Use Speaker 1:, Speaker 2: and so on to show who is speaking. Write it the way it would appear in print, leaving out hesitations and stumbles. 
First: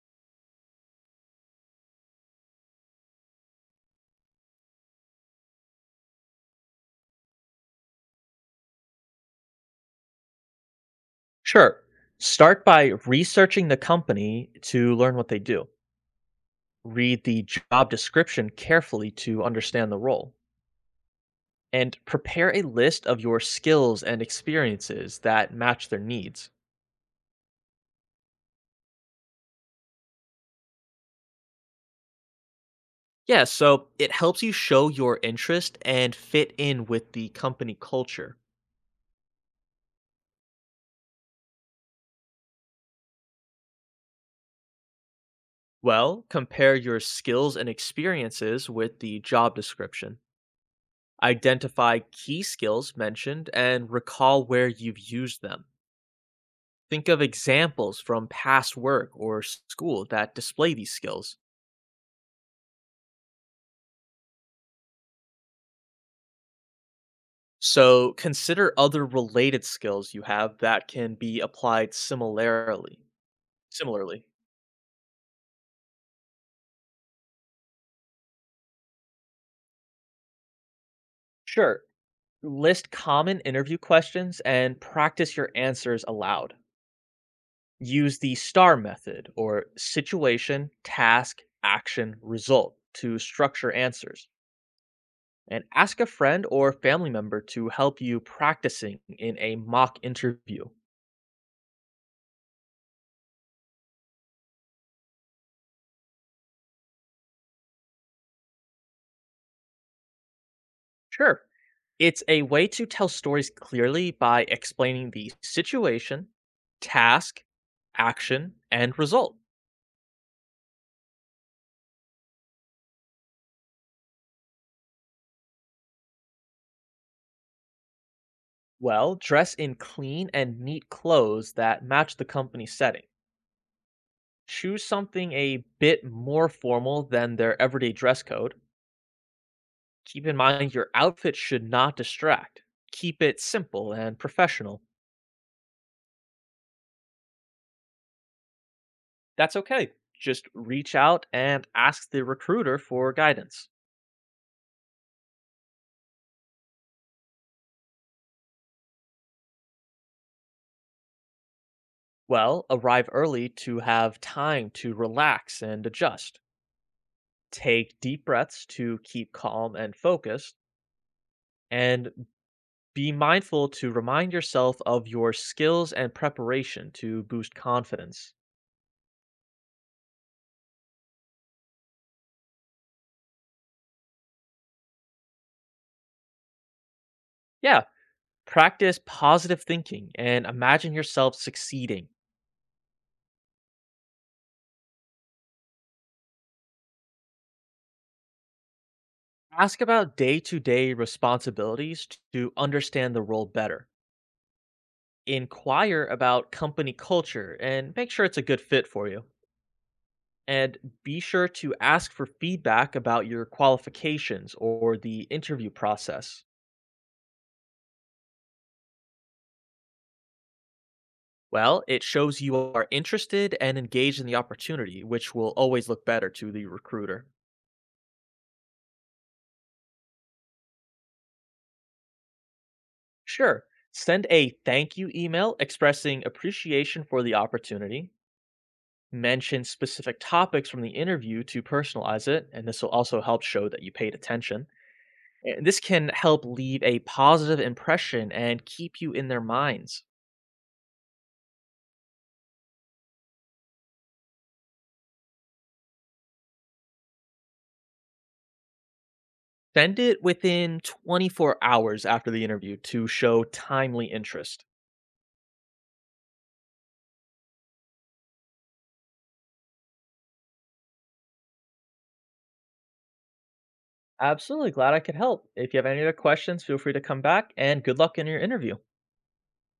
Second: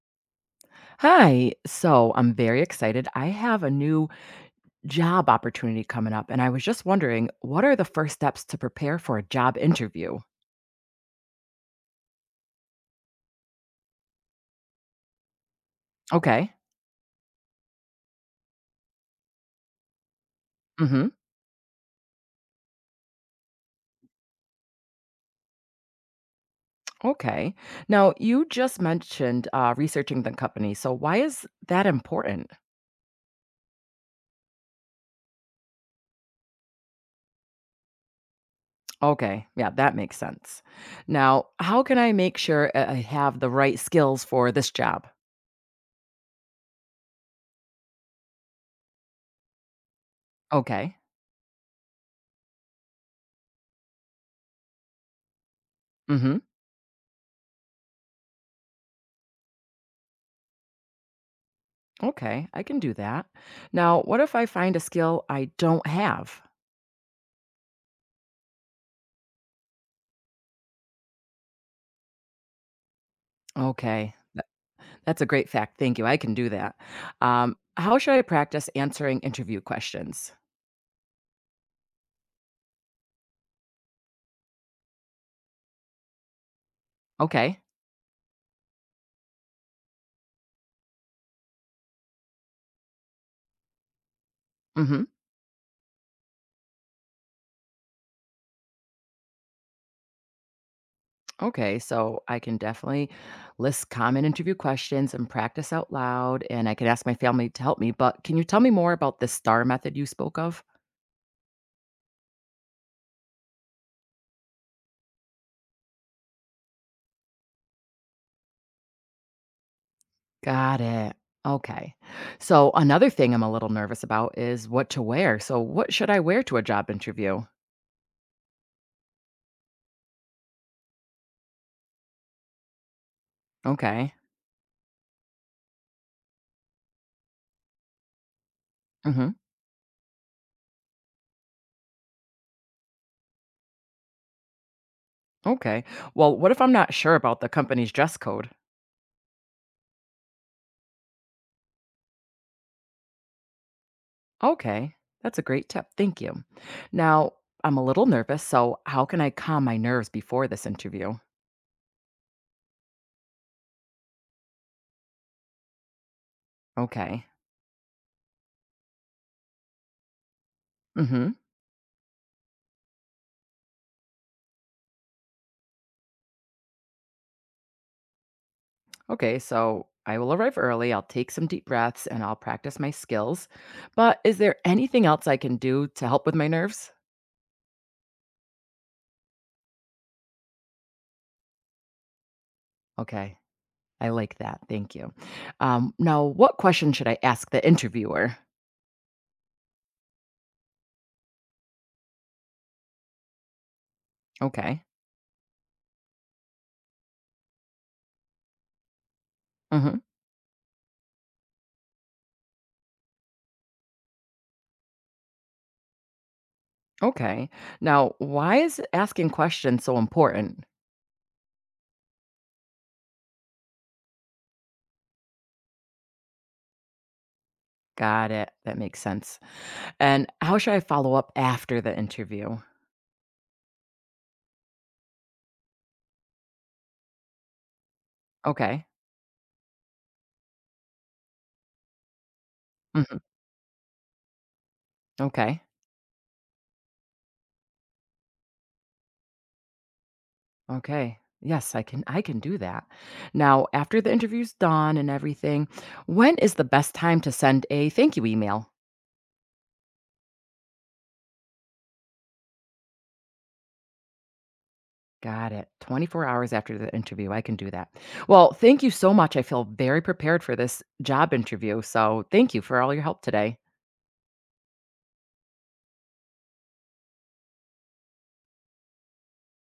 Speaker 1: Hi. So I'm very excited. I have a new job opportunity coming up, and I was just wondering, what are the first steps to prepare for a job interview?
Speaker 2: Sure. Start by researching the company to learn what they do.
Speaker 1: Okay.
Speaker 2: Read the job description carefully to understand the role,
Speaker 1: Mm-hmm.
Speaker 2: and prepare a list of your skills and experiences that match their needs.
Speaker 1: Okay. Now, you just mentioned researching the company. So why is that important?
Speaker 2: Yeah, so it helps you show your interest and fit in with the company culture.
Speaker 1: Okay. Yeah, that makes sense. Now, how can I make sure I have the right skills for this job?
Speaker 2: Well, compare your skills and experiences with the job description.
Speaker 1: Okay.
Speaker 2: Identify key skills mentioned and recall where you've used them.
Speaker 1: Mm-hmm.
Speaker 2: Think of examples from past work or school that display these skills.
Speaker 1: Okay. I can do that. Now, what if I find a skill I don't have?
Speaker 2: So consider other related skills you have that can be applied similarly.
Speaker 1: Okay.
Speaker 2: Similarly.
Speaker 1: That's a great fact, thank you, I can do that. How should I practice answering interview questions?
Speaker 2: Sure. List common interview questions and practice your answers aloud.
Speaker 1: Okay.
Speaker 2: Use the STAR method, or situation, task, action, result, to structure answers.
Speaker 1: Mhm.
Speaker 2: And ask a friend or family member to help you practicing in a mock interview.
Speaker 1: Okay, so I can definitely list common interview questions and practice out loud, and I can ask my family to help me, but can you tell me more about the STAR method you spoke of?
Speaker 2: Sure. It's a way to tell stories clearly by explaining the situation, task, action, and result.
Speaker 1: Got it. Okay. So another thing I'm a little nervous about is what to wear. So what should I wear to a job interview?
Speaker 2: Well, dress in clean and neat clothes that match the company setting.
Speaker 1: Okay.
Speaker 2: Choose something a bit more formal than their everyday dress code.
Speaker 1: Mhm.
Speaker 2: Keep in mind your outfit should not distract. Keep it simple and professional.
Speaker 1: Okay. Well, what if I'm not sure about the company's dress code?
Speaker 2: That's okay. Just reach out and ask the recruiter for guidance.
Speaker 1: Okay, that's a great tip. Thank you. Now, I'm a little nervous, so how can I calm my nerves before this interview?
Speaker 2: Well, arrive early to have time to relax and adjust.
Speaker 1: Okay.
Speaker 2: Take deep breaths to keep calm and focused.
Speaker 1: Mm-hmm.
Speaker 2: And be mindful to remind yourself of your skills and preparation to boost confidence.
Speaker 1: Okay, so I will arrive early. I'll take some deep breaths and I'll practice my skills. But is there anything else I can do to help with my nerves?
Speaker 2: Yeah, practice positive thinking and imagine yourself succeeding.
Speaker 1: Okay, I like that. Thank you. Now, what question should I ask the interviewer?
Speaker 2: Ask about day to day responsibilities to understand the role better.
Speaker 1: Okay.
Speaker 2: Inquire about company culture and make sure it's a good fit for you.
Speaker 1: Mm-hmm.
Speaker 2: And be sure to ask for feedback about your qualifications or the interview process.
Speaker 1: Okay. Now, why is asking questions so important?
Speaker 2: Well, it shows you are interested and engaged in the opportunity, which will always look better to the recruiter.
Speaker 1: Got it. That makes sense. And how should I follow up after the interview?
Speaker 2: Sure, send a thank you email expressing appreciation for the opportunity.
Speaker 1: Okay.
Speaker 2: Mention specific topics from the interview to personalize it, and this will
Speaker 1: Mhm.
Speaker 2: also help show that you paid attention.
Speaker 1: Okay.
Speaker 2: And this can help leave a positive impression and keep you in their minds.
Speaker 1: Okay. Yes, I can do that. Now, after the interview's done and everything, when is the best time to send a thank you email?
Speaker 2: Send it within 24 hours after the interview to show timely interest.
Speaker 1: Got it. 24 hours after the interview, I can do that. Well, thank you so much. I feel very prepared for this job interview. So, thank you for all your help today.
Speaker 2: Absolutely, glad I could help. If you have any other questions, feel free to come back, and good luck in your interview.